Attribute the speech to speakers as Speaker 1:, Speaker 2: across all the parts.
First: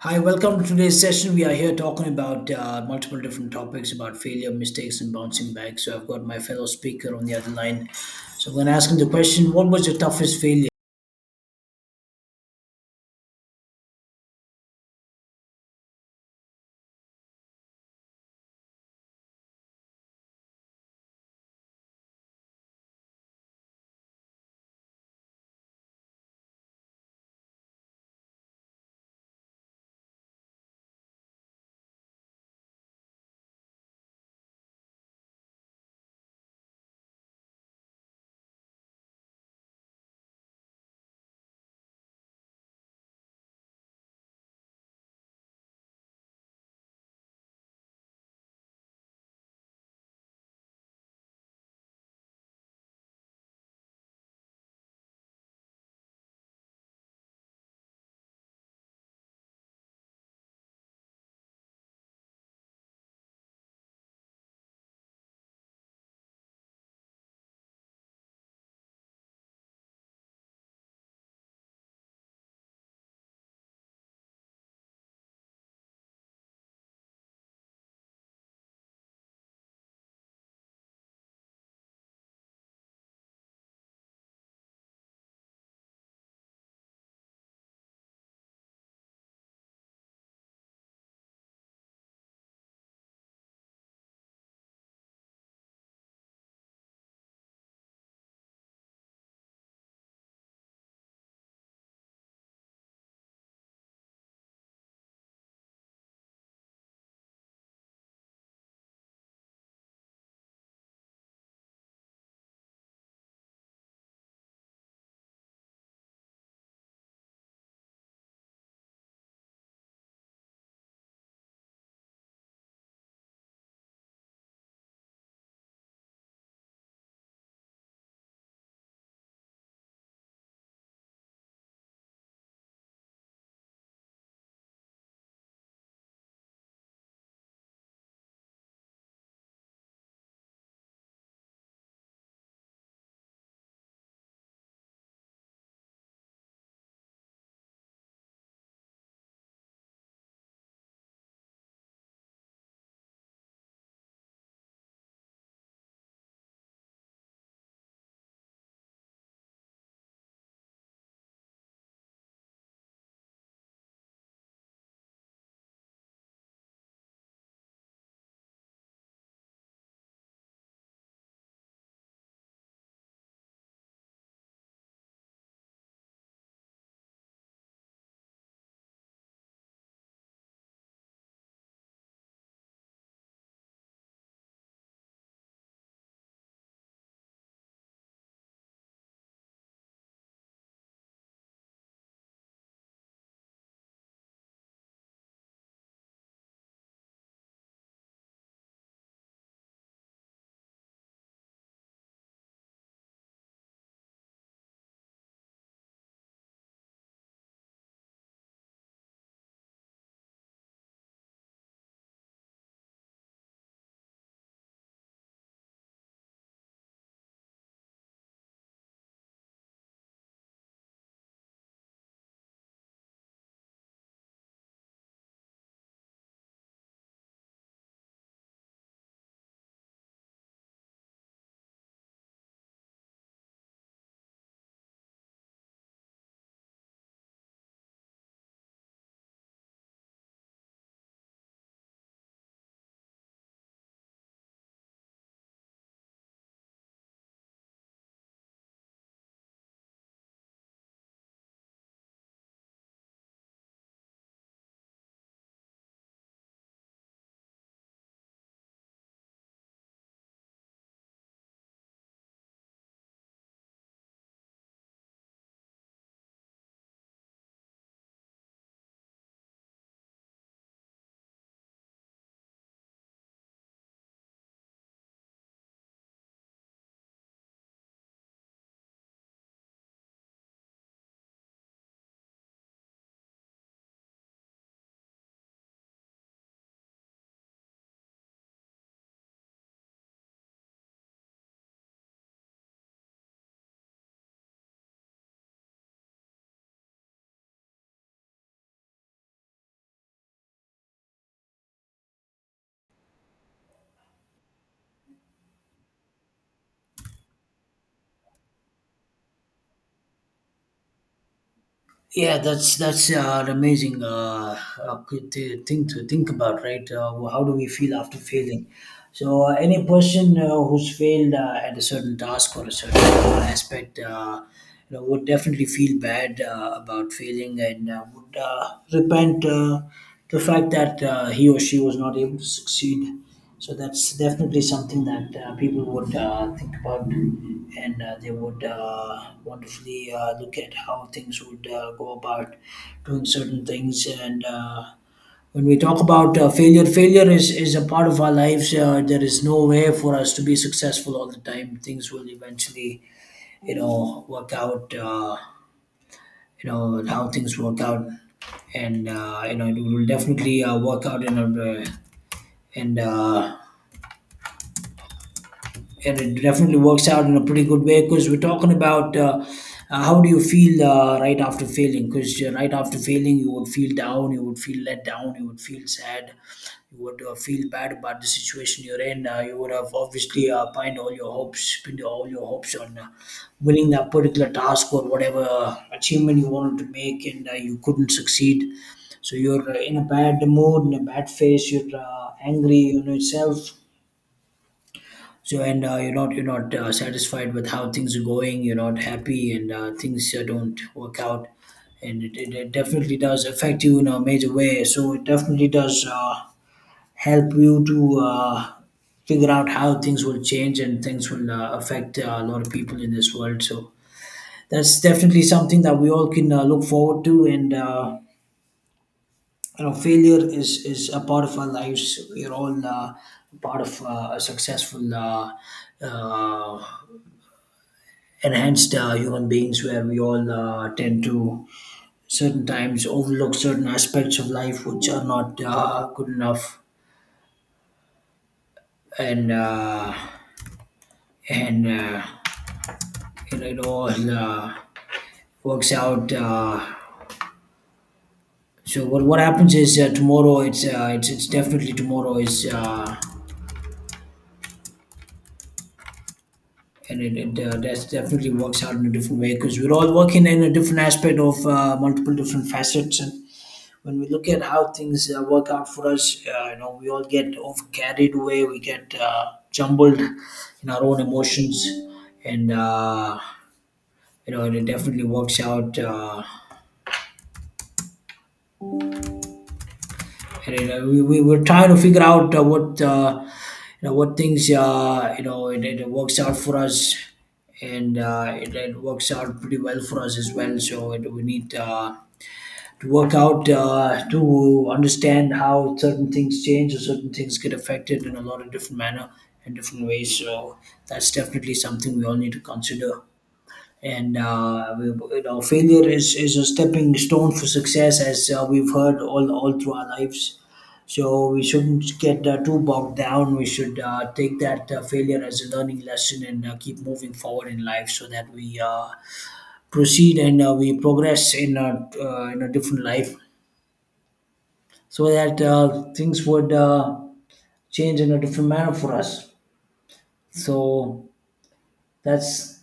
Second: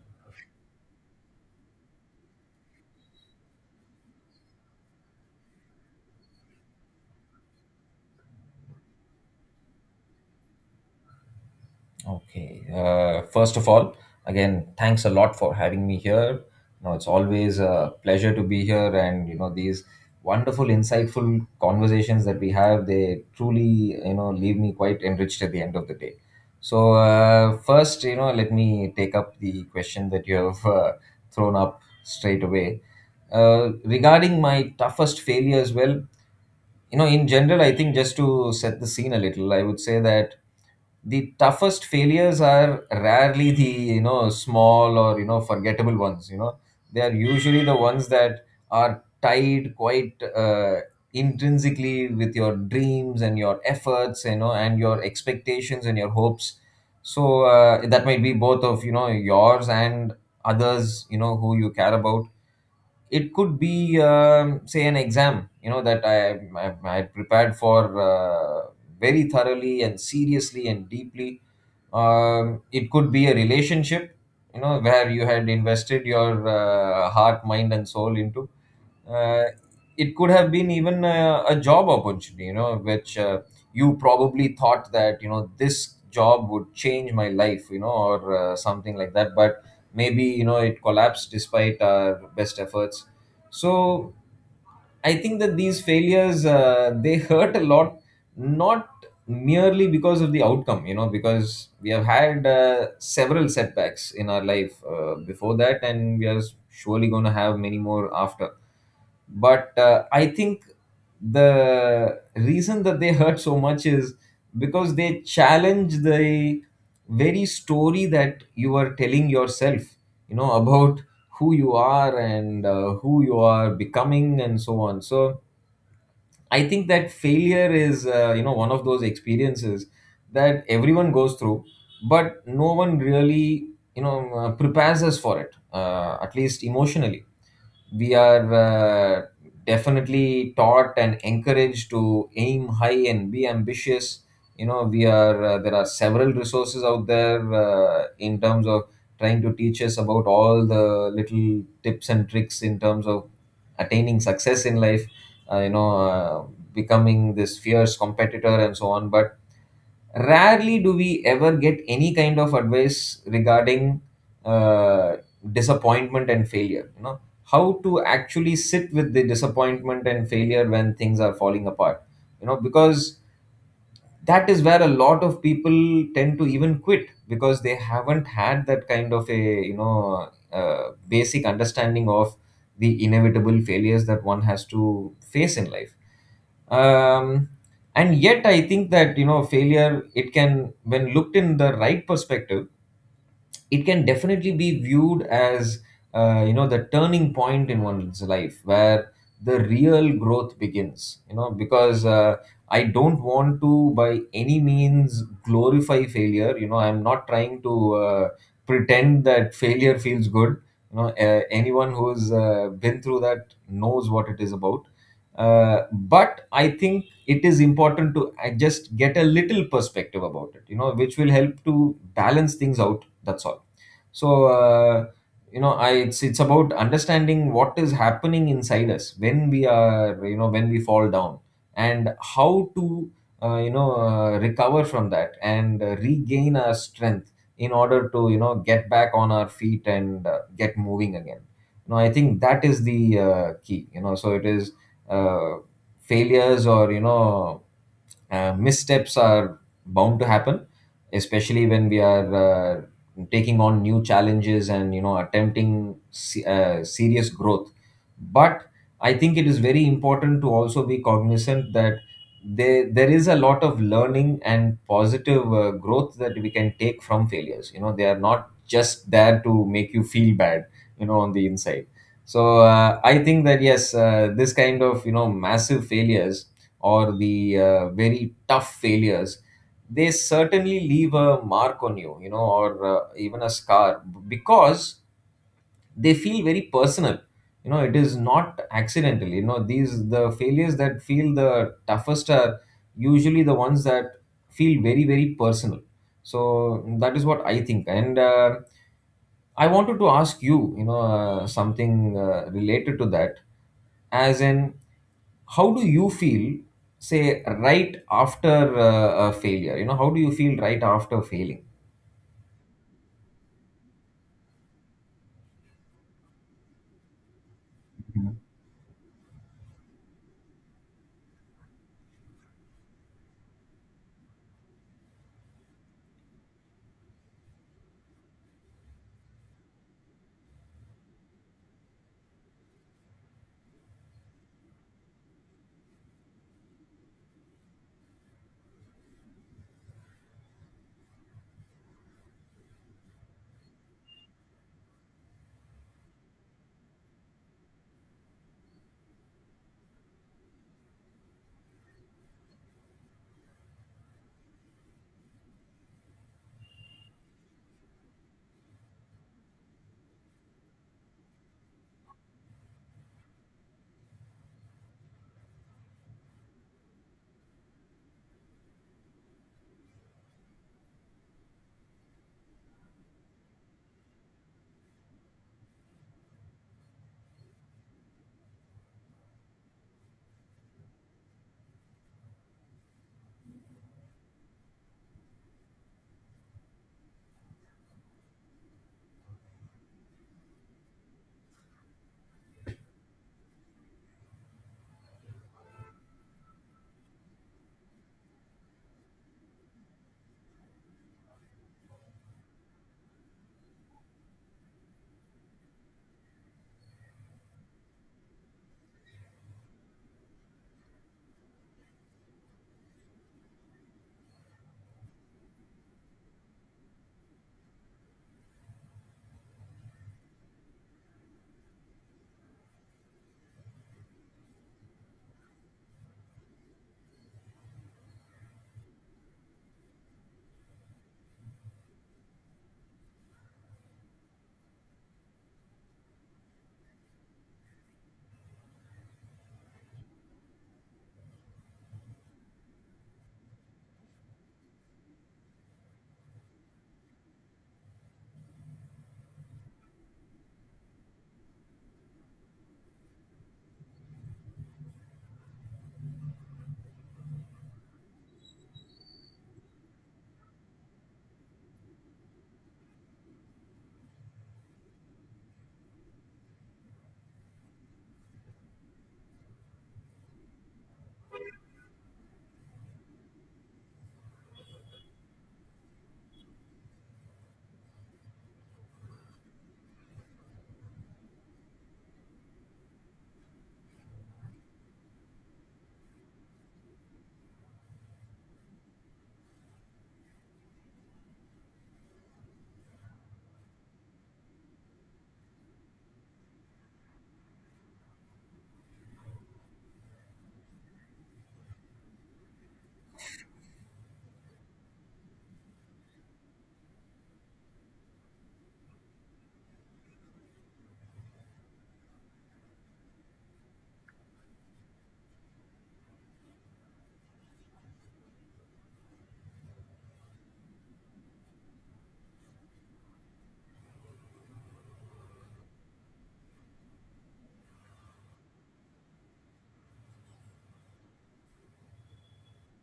Speaker 1: Hi, welcome to today's session. We are here talking about multiple different topics about failure, mistakes, and bouncing back. So I've got my fellow speaker on the other line. So I'm going to ask him the question: What was your toughest failure?
Speaker 2: Okay. First of all, again, thanks a lot for having me here. You know, it's always a pleasure to be here, and you know these wonderful, insightful conversations that we have. They truly, you know, leave me quite enriched at the end of the day. So first, you know, let me take up the question that you have thrown up straight away. Regarding my toughest failures, well, you know in general I think just to set the scene a little I would say that the toughest failures are rarely the you know small or you know forgettable ones. You know they are usually the ones that are tied quite intrinsically with your dreams and your efforts, you know, and your expectations and your hopes. So that might be both of you know yours and others, you know, who you care about. It could be say an exam, you know, that I prepared for uh, very thoroughly and seriously and deeply. It could be a relationship, you know, where you had invested your heart, mind and soul into. Uh, it could have been even a job opportunity, you know, which you probably thought that you know this job would change my life, you know, or something like that. But maybe you know it collapsed despite our best efforts. So I think that these failures they hurt a lot, not merely because of the outcome. You know, because we have had several setbacks in our life before that, and we are surely going to have many more after. But I think the reason that they hurt so much is because they challenge the very story that you are telling yourself, you know, about who you are and who you are becoming and so on. So I think that failure is, you know, one of those experiences that everyone goes through, but no one really, you know, prepares us for it, at least emotionally. We are definitely taught and encouraged to aim high and be ambitious. You know, we are, there are several resources out there in terms of trying to teach us about all the little tips and tricks in terms of attaining success in life, uh, you know, uh, becoming this fierce competitor and so on. But rarely do we ever get any kind of advice regarding uh, disappointment and failure. You know, how to actually sit with the disappointment and failure when things are falling apart. You know, because that is where a lot of people tend to even quit because they haven't had that kind of a you know basic understanding of the inevitable failures that one has to face in life. Um, and yet I think that you know failure, it can, when looked in the right perspective, it can definitely be viewed as you know the turning point in one's life where the real growth begins. You know, because I don't want to by any means glorify failure. You know I'm not trying to pretend that failure feels good. You know anyone who's been through that knows what it is about. But I think it is important to just get a little perspective about it, you know, which will help to balance things out, that's all. So you know I it's about understanding what is happening inside us when we are, you know, when we fall down, and how to recover from that and regain our strength in order to you know get back on our feet and get moving again. You know I think that is the key. You know, so it is uh, failures or you know missteps are bound to happen, especially when we are taking on new challenges and you know attempting serious growth. But I think it is very important to also be cognizant that there is a lot of learning and positive growth that we can take from failures. You know they are not just there to make you feel bad, you know, on the inside. So I think that yes, this kind of you know massive failures or the very tough failures, they certainly leave a mark on you, you know, or even a scar, because they feel very personal. You know it is not accidental. You know these, the failures that feel the toughest are usually the ones that feel very, very personal. So that is what I think. And I wanted to ask you, you know, something related to that, as in how do you feel say right after a failure. You know, how do you feel right after failing?
Speaker 1: Yeah, that's an amazing thing to think about, right? How do we feel after failing? So, any person who's failed at a certain task or a certain aspect, would definitely feel bad about failing and would repent the fact that he or she was not able to succeed. So that's definitely something that people would think about, and they would wonderfully look at how things would go about doing certain things. And When we talk about failure is a part of our lives. There is no way for us to be successful all the time. Things will eventually, you know, work out. You know how things work out, and you know it will definitely work out in a and uh, and it definitely works out in a pretty good way, because we're talking about how do you feel right after failing. Because right after failing, you would feel down, you would feel let down, you would feel sad, you would feel bad about the situation you're in. You would have obviously pinned all your hopes, pinned all your hopes on winning that particular task or whatever achievement you wanted to make, and you couldn't succeed. So you're in a bad mood, in a bad phase, you're angry on yourself. So, and you're not satisfied with how things are going. You're not happy, and things don't work out. And it definitely does affect you in a major way. So it definitely does help you to figure out how things will change, and things will affect a lot of people in this world. So that's definitely something that we all can look forward to. And You know, failure is a part of our lives. We're all part of a successful, uh, enhanced human beings, where we all tend to certain times overlook certain aspects of life which are not good enough, and uh, and it all works out. So what happens is, tomorrow it's definitely tomorrow is and it that's definitely works out in a different way, because we're all working in a different aspect of multiple different facets. And when we look at how things work out for us, you know, we all get over, carried away. We get jumbled in our own emotions, and you know, and it definitely works out. And you know, we're trying to figure out what you know what things, you know, it works out for us, and it works out pretty well for us as well. So it, we need. To work out, to understand how certain things change or certain things get affected in a lot of different manner and different ways. So that's definitely something we all need to consider. And We, you know, failure is a stepping stone for success, as we've heard all through our lives. So we shouldn't get too bogged down. We should take that failure as a learning lesson and keep moving forward in life, so that we proceed and we progress in a different life, so that things would change in a different manner for us. So that's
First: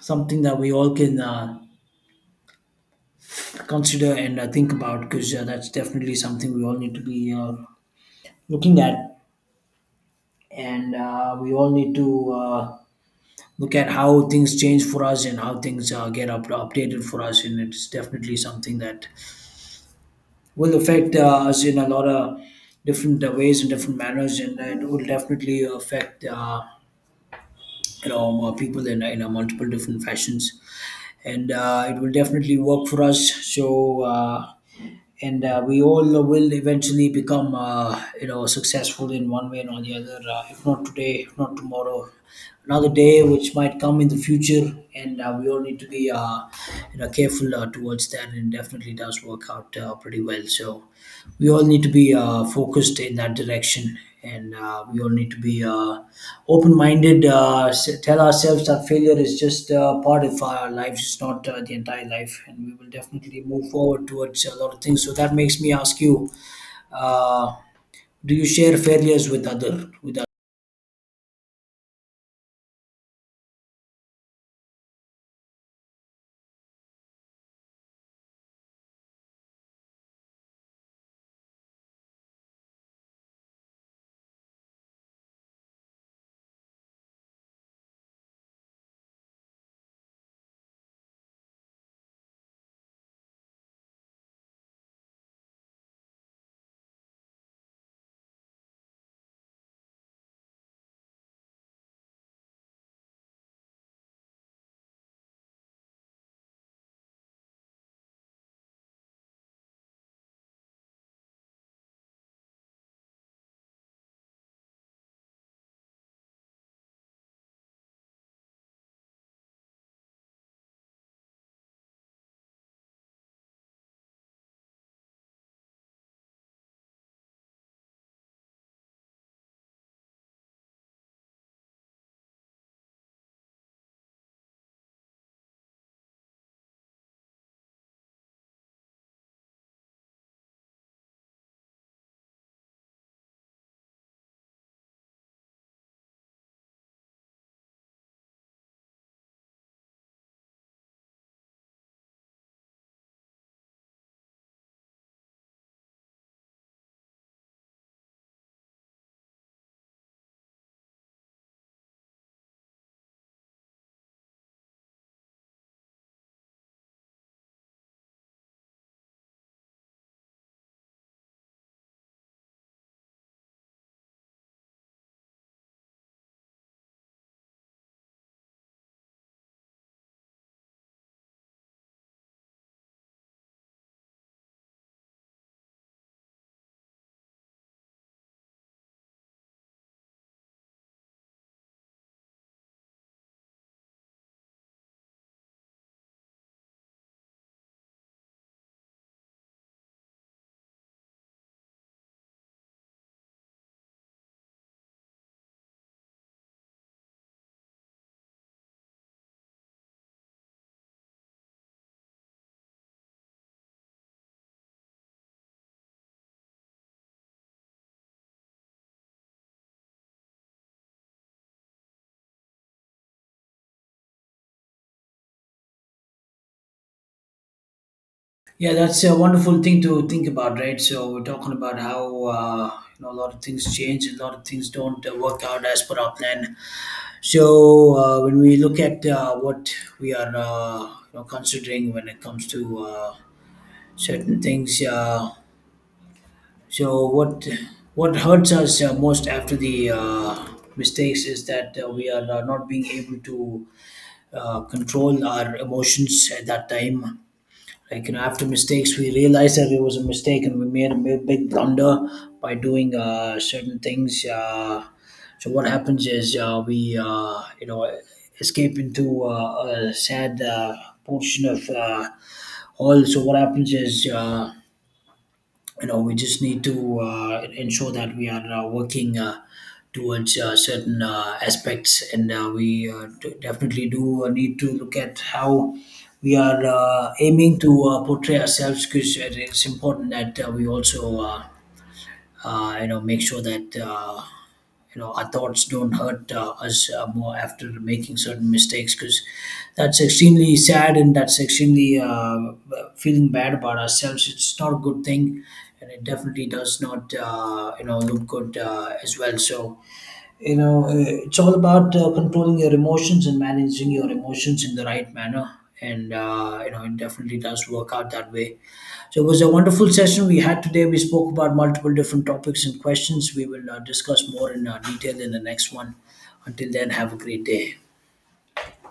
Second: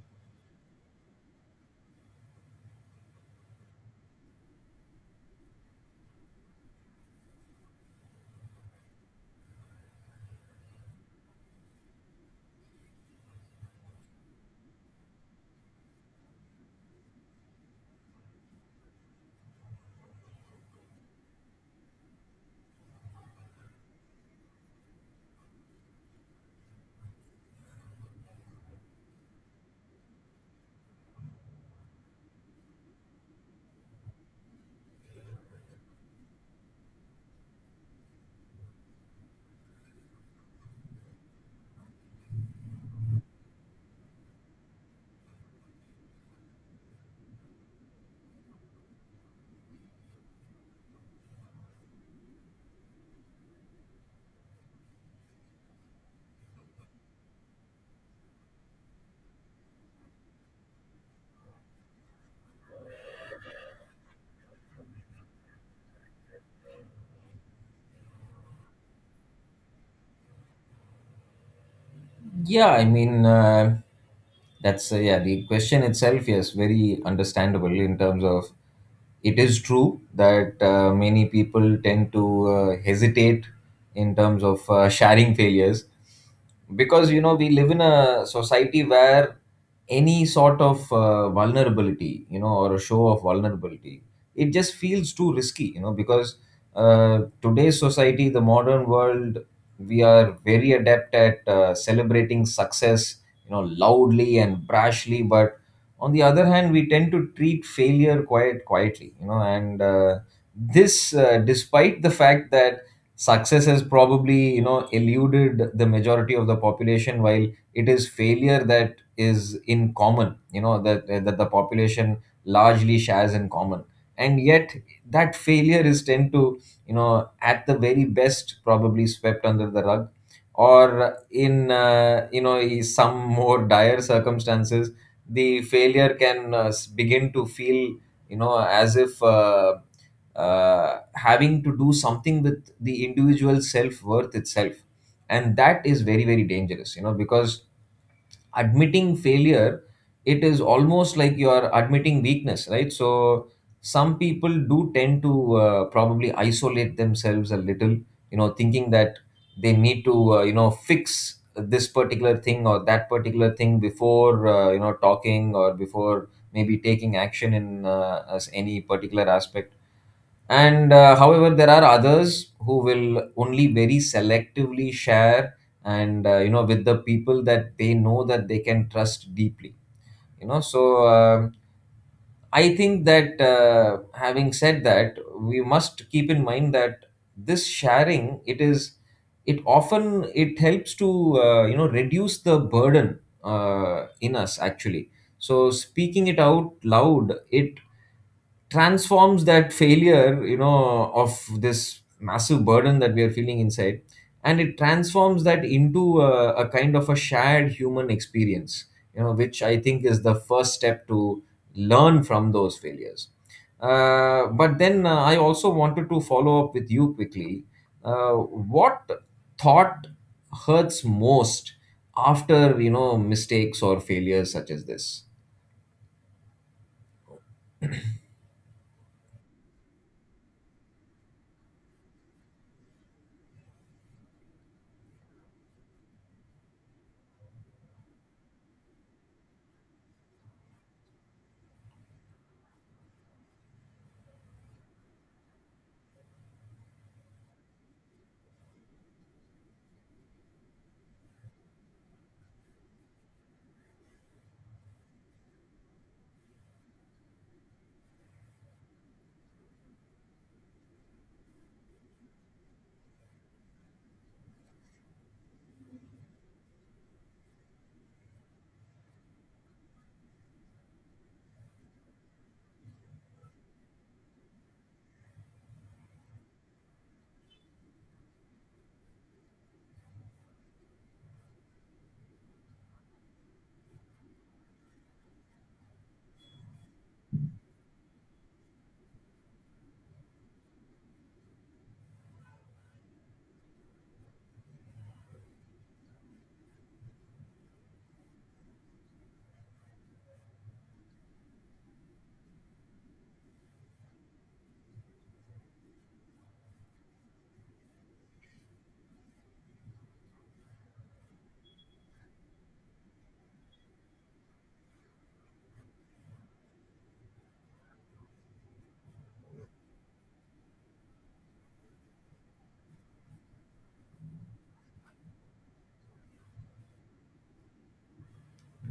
Speaker 1: something that we all can consider and think about, because that's definitely something we all need to be looking at, and we all need to. Look at how things change for us and how things updated for us, and it's definitely something that will affect us in a lot of different ways and different manners, and it will definitely affect you know more people in multiple different fashions, and it will definitely work for us. So uh, and uh, we all will eventually become, you know, successful in one way or the other, if not today, if not tomorrow, another day which might come in the future. And we all need to be you know careful towards that, and it definitely does work out pretty well. So we all need to be focused in that direction, and we all need to be open-minded, tell ourselves that failure is just part of our lives, it's not the entire life, and we will definitely move forward towards a lot of things. So that makes me ask you, uh, do you share failures with other?
Speaker 2: Yeah, I mean, that's yeah, the question itself is very understandable in terms of it is true that many people tend to hesitate in terms of sharing failures, because you know we live in a society where any sort of vulnerability, you know, or a show of vulnerability, it just feels too risky, you know, because today's society, the modern world, we are very adept at celebrating success, you know, loudly and brashly. But on the other hand we tend to treat failure quite quietly, you know, and this despite the fact that success has probably you know eluded the majority of the population, while it is failure that is in common. You know that the population largely shares in common. And yet that failure is tend to you know at the very best probably swept under the rug, or in you know some more dire circumstances, the failure can begin to feel, you know, as if having to do something with the individual self-worth itself. And that is very, very dangerous, you know, because admitting failure, it is almost like you are admitting weakness, right? So some people do tend to probably isolate themselves a little, you know, thinking that they need to you know fix this particular thing or that particular thing before you know talking, or before maybe taking action in as any particular aspect. And however there are others who will only very selectively share, and you know with the people that they know that they can trust deeply, you know. So I think that having said that, we must keep in mind that this sharing, it is, it often it helps to you know reduce the burden in us actually. So speaking it out loud, it transforms that failure, you know, of this massive burden that we are feeling inside, and it transforms that into a kind of a shared human experience, you know, which I think is the first step to learn from those failures. But then I also wanted to follow up with you quickly, what thought hurts most after, you know, mistakes or failures such as this.
Speaker 1: Yeah, that's a wonderful thing to think about, right? So we're talking about how, you know, a lot of things change, a lot of things don't work out as per our plan. So when we look at what we are, you know, considering, when it comes to certain things, so what hurts us most after the mistakes is that we are not being able to control our emotions at that time. Like, you know, after mistakes we realized that it was a mistake and we made a big blunder by doing certain things. So what happens is, we you know escape into a sad portion of all. So what happens is, you know, we just need to ensure that we are working towards certain aspects, and we definitely do need to look at how we are aiming to portray ourselves, because it's important that we also you know make sure that you know our thoughts don't hurt us more after making certain mistakes, because that's extremely sad and that's extremely feeling bad about ourselves, it's not a good thing. And it definitely does not you know look good as well. So, you know, it's all about controlling your emotions and managing your emotions in the right manner. And you know it definitely does work out that way. So it was a wonderful session we had today. We spoke about multiple different topics and questions. We will discuss more in detail in the next one. Until then, have a great day.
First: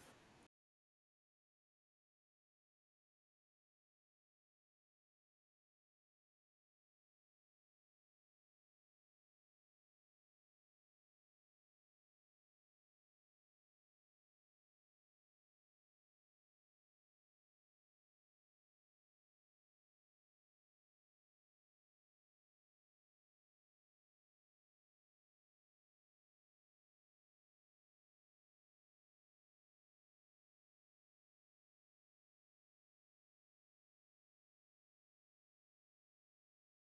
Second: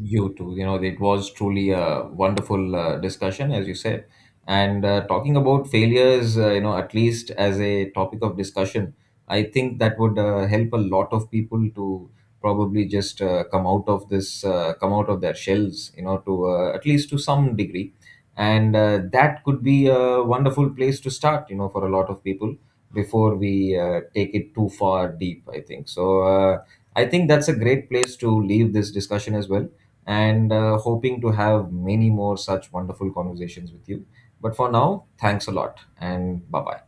Speaker 2: You too. You know, it was truly a wonderful discussion, as you said. And talking about failures, you know, at least as a topic of discussion, I think that would help a lot of people to probably just come out of this, come out of their shells, you know, to at least to some degree. And that could be a wonderful place to start, you know, for a lot of people before we take it too far deep, I think. So I think that's a great place to leave this discussion as well, and hoping to have many more such wonderful conversations with you. But for now, thanks a lot and bye bye.